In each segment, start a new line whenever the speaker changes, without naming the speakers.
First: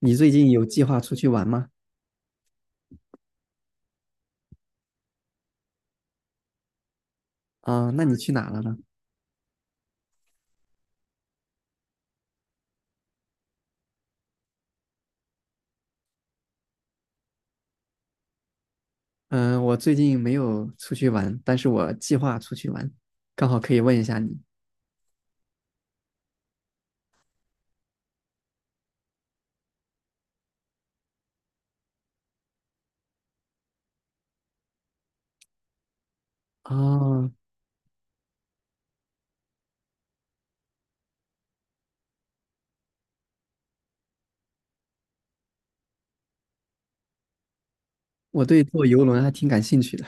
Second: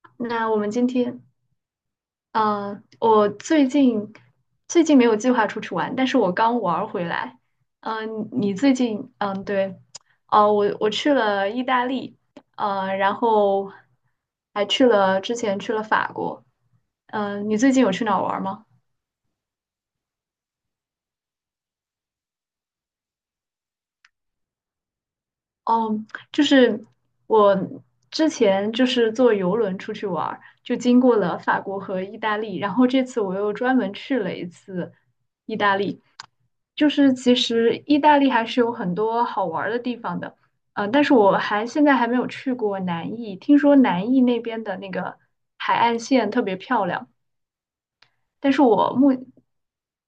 你最
那
近
我
有
们
计
今
划出
天，
去玩吗？
我最近没有计划出去玩，但是我刚玩儿回来。
啊，那你
嗯、
去哪
你
了
最
呢？
近，嗯、对，哦、我去了意大利，然后还去了之前去了法国。嗯、你最近有去哪儿玩儿吗？
嗯，我最近没有出去玩，但是我计划出去玩，刚好可以问一下你。
哦，就是我之前就是坐游轮出去玩儿，就经过了法国和意大利，然后这次我又专门去了一次意大利。就是
啊，
其实意大利还是有很多好玩儿的地方的，但是我现在还没有去过南意，听说南意那边的那个海岸线特别漂亮，
我
但是
对坐游轮还挺感兴趣的。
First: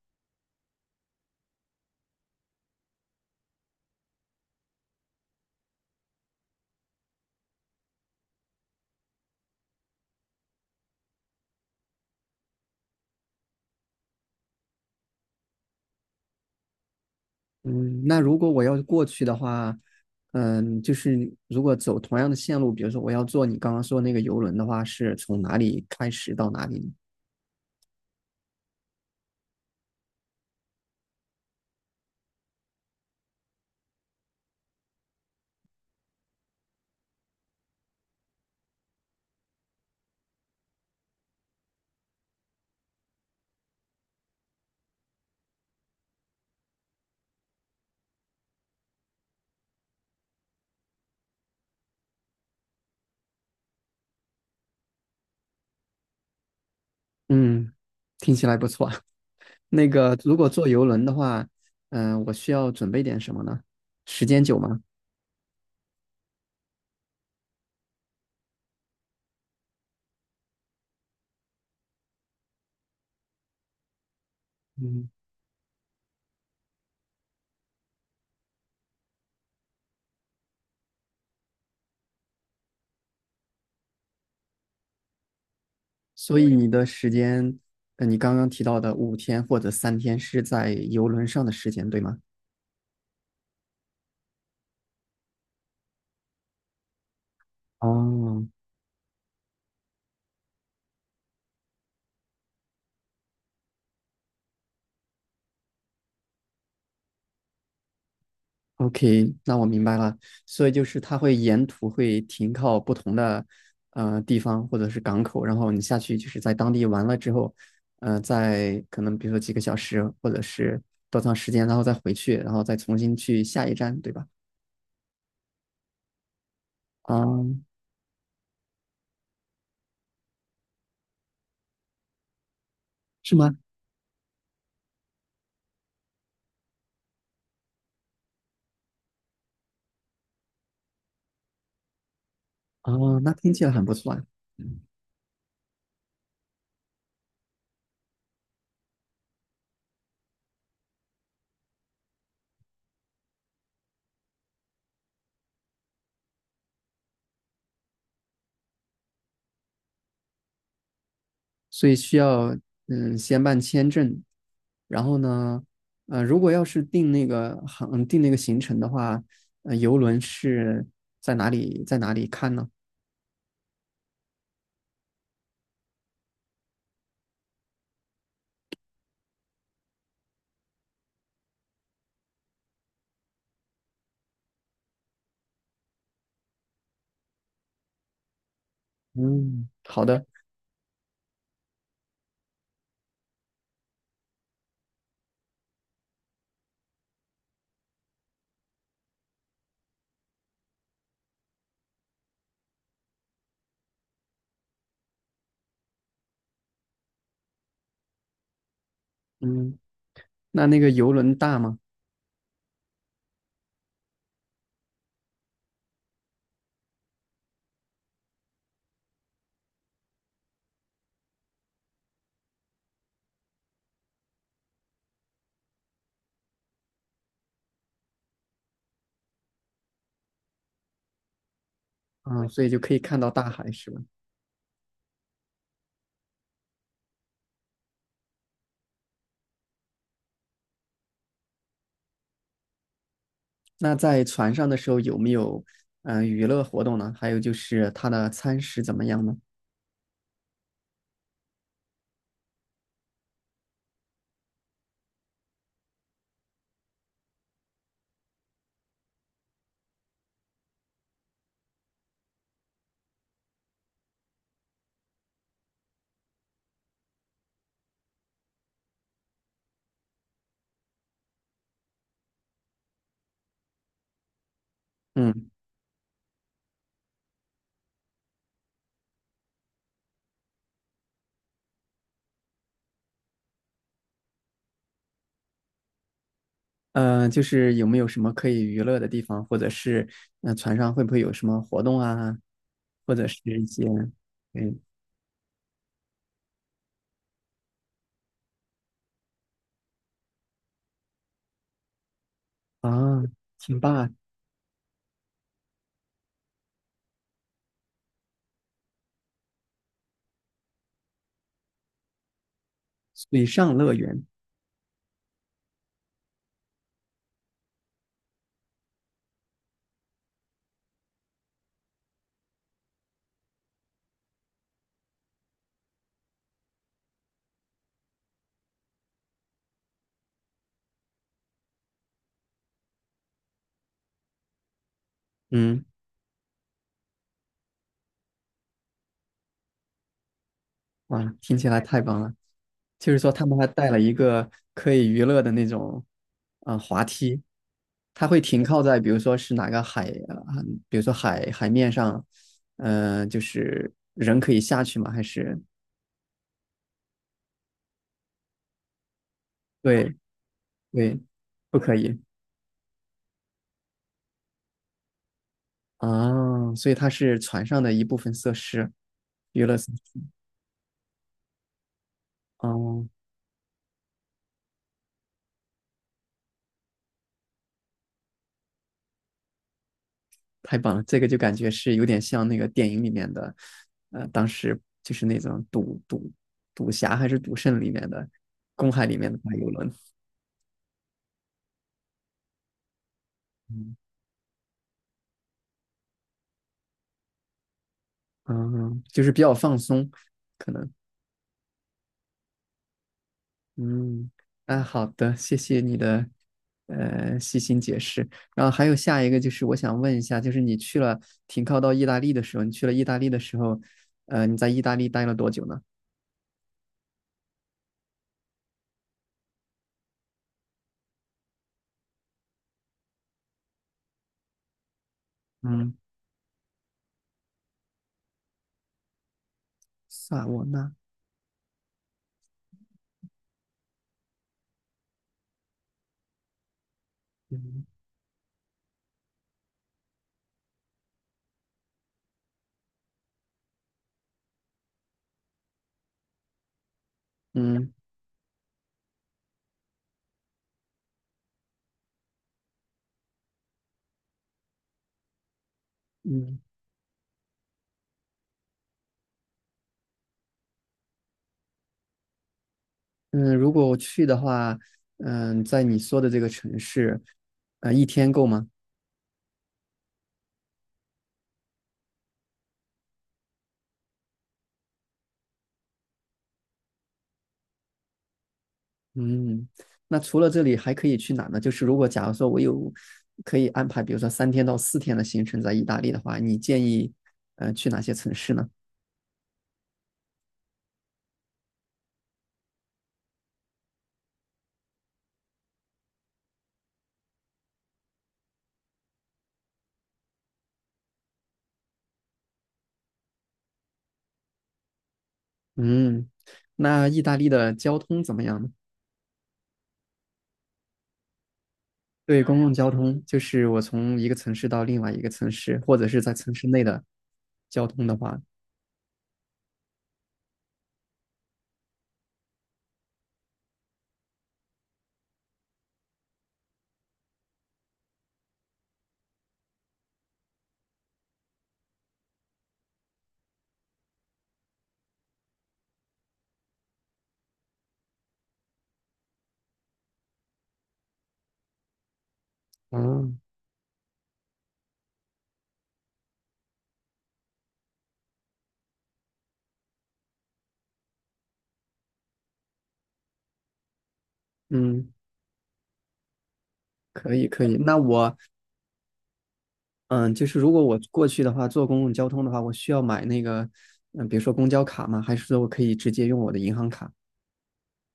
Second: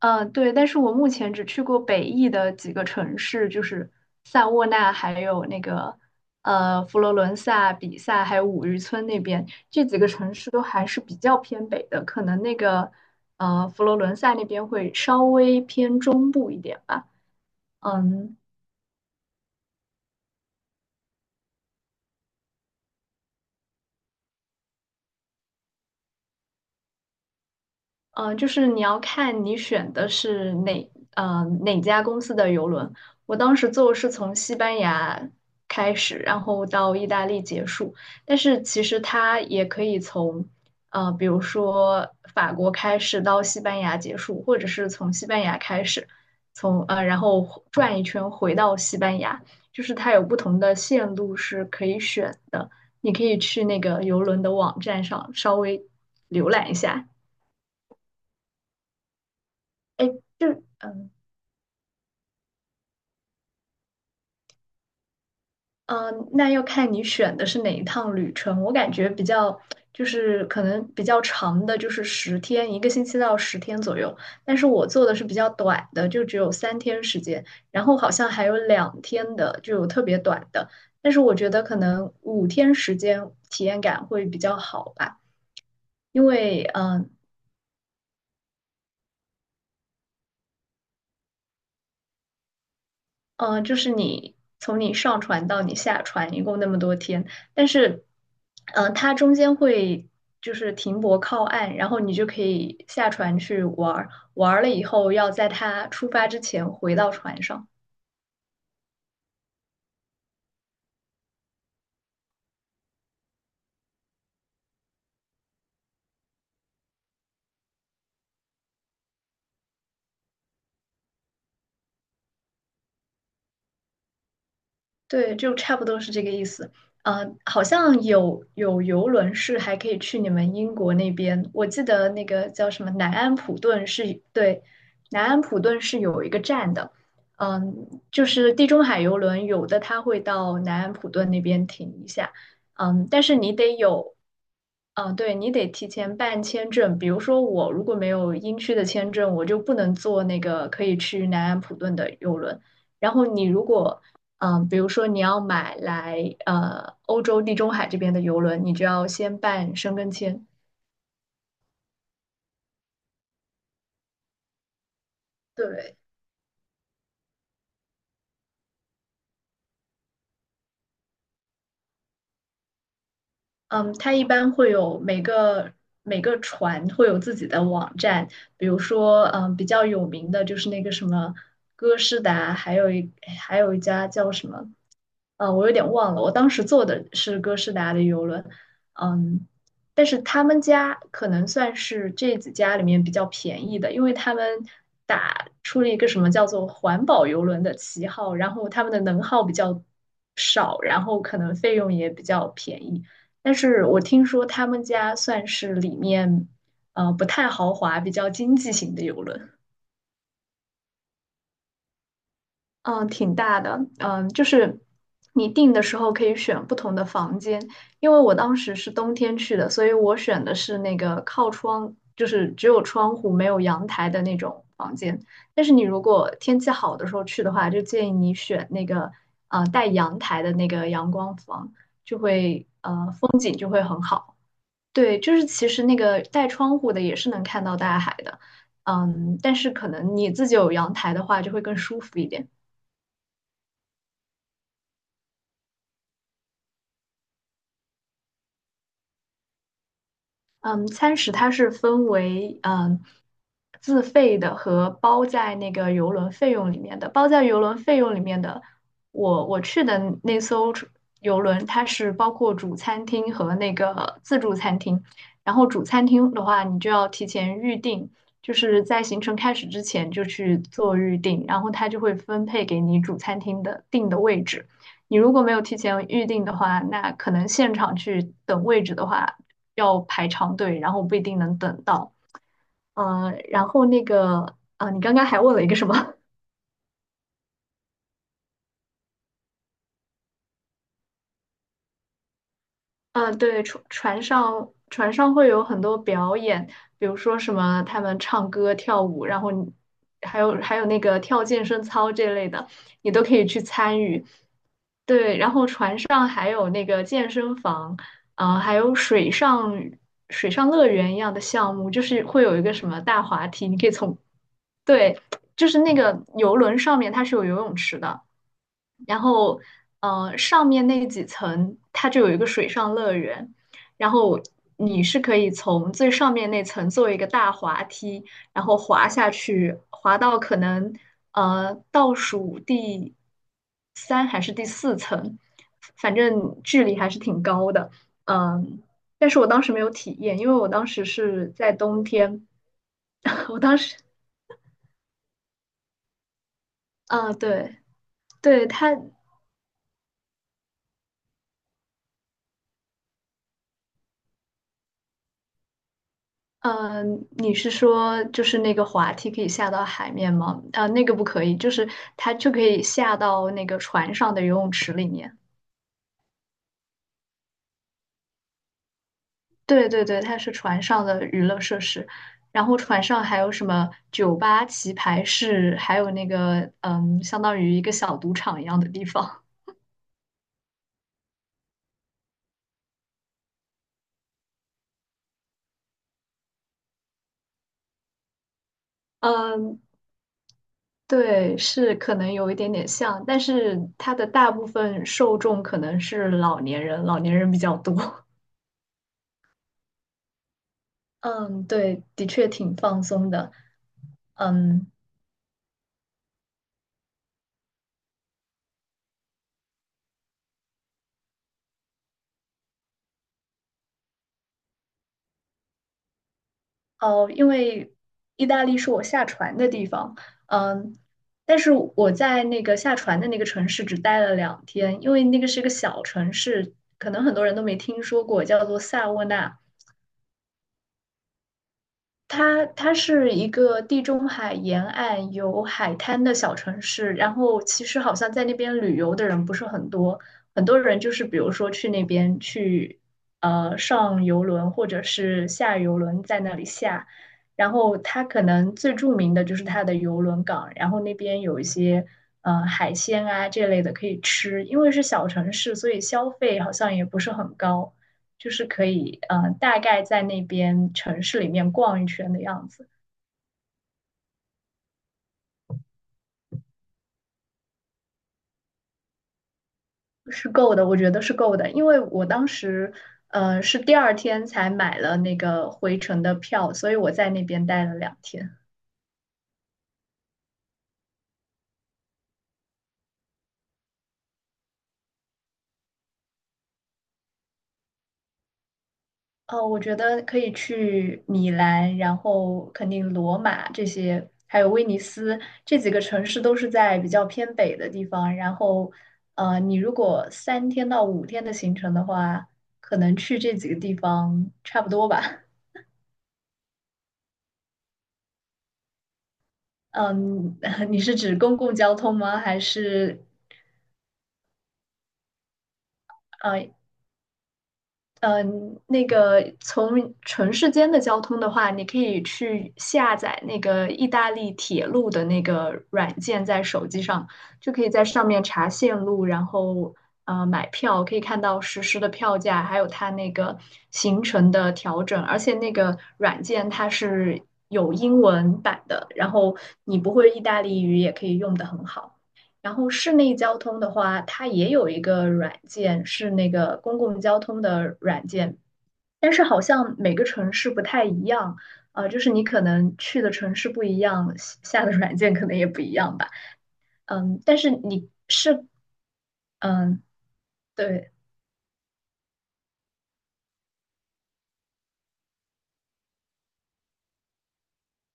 嗯，对，但是我目前只去过北意的几个城市，就是萨沃纳，还有那个佛罗伦萨、比萨，还有五渔村那边，这几个城市都还是比较偏北的，可能那个佛罗伦萨那边会稍微偏中部一点吧。
嗯，那如
嗯，
果我要过去的话，嗯，就是如果走同样的线路，比如说我要坐你刚刚说那个游轮的话，是从哪里开始到哪里呢？
就是你要看你选的是哪家公司的邮轮。我当时坐是从西班牙开始，然后到意大利结束。但是其实它也可以从比如说法国开始到西班牙结束，或者是从西班牙开始，从然后转一圈回到西班牙，就是它有不同的线路是可以选的。你可以去那个邮轮的网站上稍微浏览一下。
嗯，听起来不错。那
哎，
个如果
就
坐游轮
嗯
的话，嗯，我需要准备点什么呢？时间久吗？
嗯,那要看你选的是哪一趟旅程。我感觉比较就是可能比较长的，就是十天，一个星期到十天左右。但是我做
嗯
的是比较短的，就只有三天时间，然后好像还有两天的，就有特别短的。但是我觉得可能五天时间体验感会比较好吧，因
所以
为
你的时间，你刚刚提到的五天或者三天是在游轮上的时间，对吗？
就是你从你上船到你下船一共那么多天，但是，
哦
它中间会就是停泊靠岸，然后你就可以下船去玩儿，玩儿了以后要在它出发之前回到船上。
，OK,那我明白了。所以就是它会沿途会停靠不同的地方或者是港口，然后你下去就是在当地玩了之后，再可能比如说几个小时或者是多长时间，然后再回去，然后再重新去下一站，对吧？
对，就差不多是这个意思。
啊、
好像有游轮是还可以去你们英国那边，我记得那个叫什么南安
是吗？
普顿是，对，南安普顿是有一个站的。嗯，就是地中海游轮，有的它会到南安普顿那边停一下。嗯，
哦，
但
那
是你
听起来
得
很不错
有，
啊。
嗯，对，你得提前办签证。比如说我如果没有英区的签证，我就不能坐那个可以去南安普顿的游轮。然后你如果，嗯，比如说你要买来欧洲地中海这边的游轮，你就要先办申根签。
所以需要嗯先办签证，然后呢，
对，
如果要是定那个行程的话，游轮是在哪里看呢？
嗯，它一般会有每个船会有自己的网站，比如说，嗯，比较有名的就是那个什么哥诗达，还有一家叫什么我有点忘了，我当时坐的是哥斯达的游轮，嗯，
嗯，好
但是
的，
他们家可能算是这几家里面比较便宜的，因为他们打出了一个什么叫做环保游轮的旗号，然后他们的能耗比较少，然后可能费用也比较便宜。但是我听说他们家算是里面不太豪华、比较经济型的游轮。
嗯，那那个游轮大吗？
嗯，挺大的，嗯，就是你订的时候可以选不同的房间，因为我当时是冬天去的，所以我选的是那个靠窗，就是只有窗户没有阳台的那种房间。但是你如果天气好的时候去的话，就建议你选那个带阳台的那个阳光房，就
啊、所
会，
以就可以看到大海是吧？
对，就是其实那个带窗户的也是能看到大海的，嗯，但是可能你自己有阳台的话就会更舒服一点。
那在船上的时候有没有嗯、娱乐活动呢？还有就是它的餐食怎么样呢？
嗯，餐食它是分为自费的和包在那个邮轮费用里面的。包在邮轮费用里面的，我去的那艘出邮轮，它是包括主餐厅和那个自助餐厅。然后主餐厅的话，你就要提前预定，就是在行程开始之前就去做预定，然后它就会分配给你主餐厅的定的位置。你如果
嗯。
没有提前预定的话，那可能现场去等位置的话。要排长队，然后不一定能等到。然后那个，你刚刚还问了一个什么？
就是有没有什么可以娱乐的地方，或者是船上会不会有什么活动啊，或者是
对，
一些嗯
船上会有很多表演，比如说什么他们唱歌、跳舞，然后你还有那个跳健身操这类的，你都
啊，
可以去
挺
参
棒，
与。对，然后船上还有那个健身房，还有水上乐园一样的项目，就是会有一个什么大
水
滑梯，你
上
可以
乐
从
园，
对，就是那个游轮上面它是有游泳池的，然后上面那几层它就有一个水上乐园，然后你是可以从最上面那层做一个大滑梯，然后滑下去，滑到可能倒数第三还是第四层，
嗯，
反正距离还是挺高的，嗯，但是我当时没有体验，因为我当时
哇，
是
听起
在
来太
冬
棒了。
天，
就是说他 们
我
还
当
带
时。
了 一个可以娱乐的那种啊、滑
啊，
梯，
对，
它会停
对
靠
它，
在比如说是哪个海啊、比如说海面上，就是人可以下去吗？还是
嗯，你是说就是那个滑梯可以下到海
对
面吗？啊、那个
对，
不可以，就
不
是
可以。
它就可以下到那个船上的游泳池里面。
啊，所以它是船上的一部分设施，娱乐
对
设
对对，
施。
它是船上的娱乐设施，然后船
哦，
上还有什么酒吧、棋牌室，还有那个嗯，相当于一个小赌场一样的地方。
太棒了，这个就感觉是有点像那个电影里面的，当时就是那种赌侠还是赌圣里面的公海里面的大游
嗯，
轮。
对，是可能有一点点像，但是
嗯，
它的大部分受众可能是老年人，老年人比较多。
嗯，就是比较放松，可能。
嗯，对，的确挺放松的。
嗯，啊，
嗯，
好的，谢谢你的细心解释。然后还有下一个就是我想问一下，就是你去了停靠到意大利的时候，你去了意大利的时候，你在意大利待了多久呢？
哦，因为意大利是我下船的地方。嗯，但是我在那个下船的那个城市只待了两天，因为那个是个
嗯，
小城市，可能很多人都没听说过，叫做萨沃纳。
萨瓦纳，
它是一个地中海沿岸有海滩的小城市，然后其
嗯
实好像在那边旅游的人不是很多，很多人就是比如说去那边去上游轮或者是下游轮在那里下，然
嗯
后它可能最著名的就是它的游轮港，然后那边有一些海鲜啊这类的可以吃，因为是小城市，所以消
嗯
费好像也不是很高。就是可以大概在那边城市里面逛一圈的样子，
嗯，如果我去的话，嗯，在你说的这个城市，一天够吗？
是够的，我觉得是够的，因为我当时是第二天才买了那个回程的票，所以我在那边待了两天。
嗯，那除了这里还可以去哪呢？就是假如说我有可以安排，比如说三天到四天的行程在意大利的话，你建议去哪些城市呢？
哦，我觉得可以去米兰，然后肯定罗马这些，还有威尼斯这几个城市都是在比较偏北的地方。然后，你如果三天到五天的行程的话，可能去这几个地方差不多吧。
嗯，那意大利的交通怎么样呢？
嗯，你是指公共交通吗？
对，
还
公共交
是
通就是我从一个城市到另外一个城市，或者是在城市
呃
内的交通的话，
呃那个从城市间的交通的话，你可以去下载那个意大利铁路的那个软件，在手机上就可以在上面查线路，然后买票，可以看到实时的票价，还有它那个行程的调整，而且那个软件它是有英文版的，然后你不会意大利语也可以用的很好。然后室
哦，
内交通的话，它也有一个软件，是那个公共交通的软件，但是好像每个城市不太一样，就是你可能去的城市不一样，下的
嗯。
软件可能也不一样吧。
可
嗯，
以
但
可
是
以，那
你
我
是嗯，
嗯，就是如果我
对。
过去的话，坐公共交通的话，我需要买那个嗯，比如说公交卡吗？还是说我可以直接用我的银行卡，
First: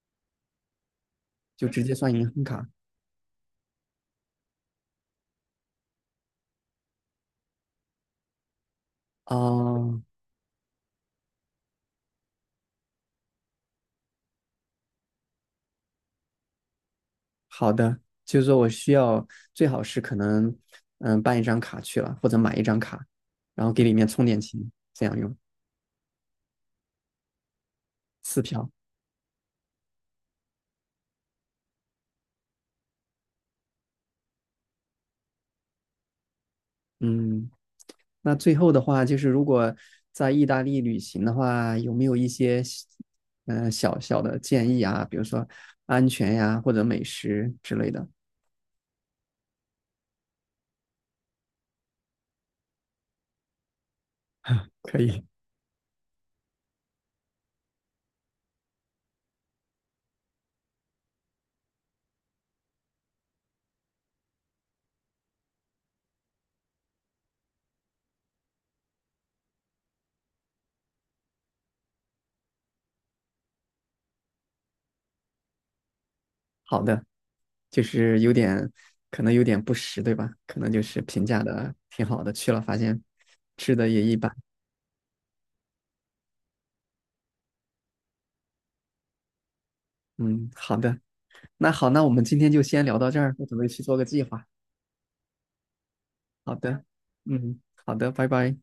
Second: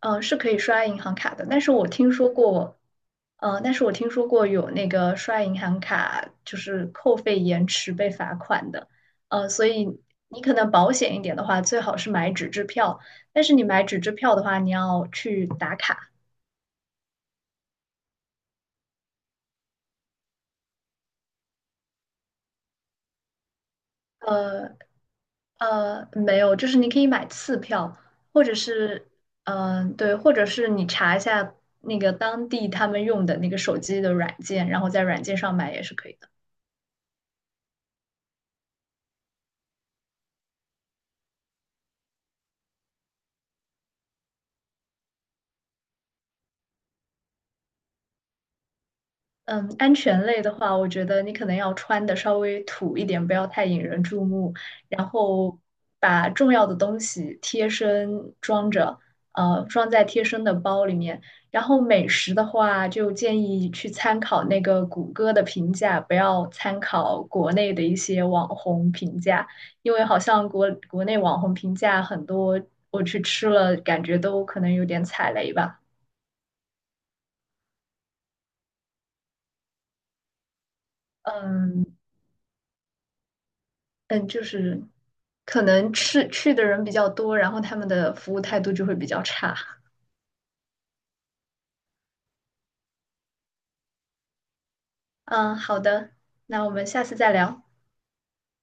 嗯，是可以刷银行卡的，但
就
是
直
我
接
听
算
说
银行卡？
过，嗯，但是我听说过有那个刷银行卡就是扣费延迟被罚款的，所以
哦，
你可能保险一点的话，最好是买纸质票，但是你买纸质票的话，你要去打卡，
好的，就是说我需要最好是可能嗯办一张卡去了，或者买一张卡，然后给里面充点钱，
呃
这样用
没有，就是你可以买次票，
次
或者
票。
是，嗯、对，或者是你查一下那个当地他们用的那个手机的软件，然后在软件上买也是可以的。
嗯，那最后的话，就是如果在意大利旅行的话，有没有一些嗯、小小的建议啊？比如说安全呀，或者美食之类的。
嗯，安全类的话，我觉得你可能要穿的稍微土一点，不要太引人注目，
可
然
以，
后把重要的东西贴身装着，装在贴身的包里面。然后美食的话，就建议去参考那个谷歌的评价，不要参考国内的一些网红评价，因为好像国内网红评价很多，我去吃了，感觉都可能有点踩雷吧。
好的，就是有点可能有点不实，对吧？可能就是评价的
嗯，
挺好的，去了发现吃的也一
嗯，
般。
就是可能去的人比较多，然后他们的服务态度就会比较差。
嗯，好的，那好，那我们今天就先聊到这儿，我准备去做个计划。
嗯，好的，
好
那我
的，
们下次再
嗯，
聊。
好的，拜拜。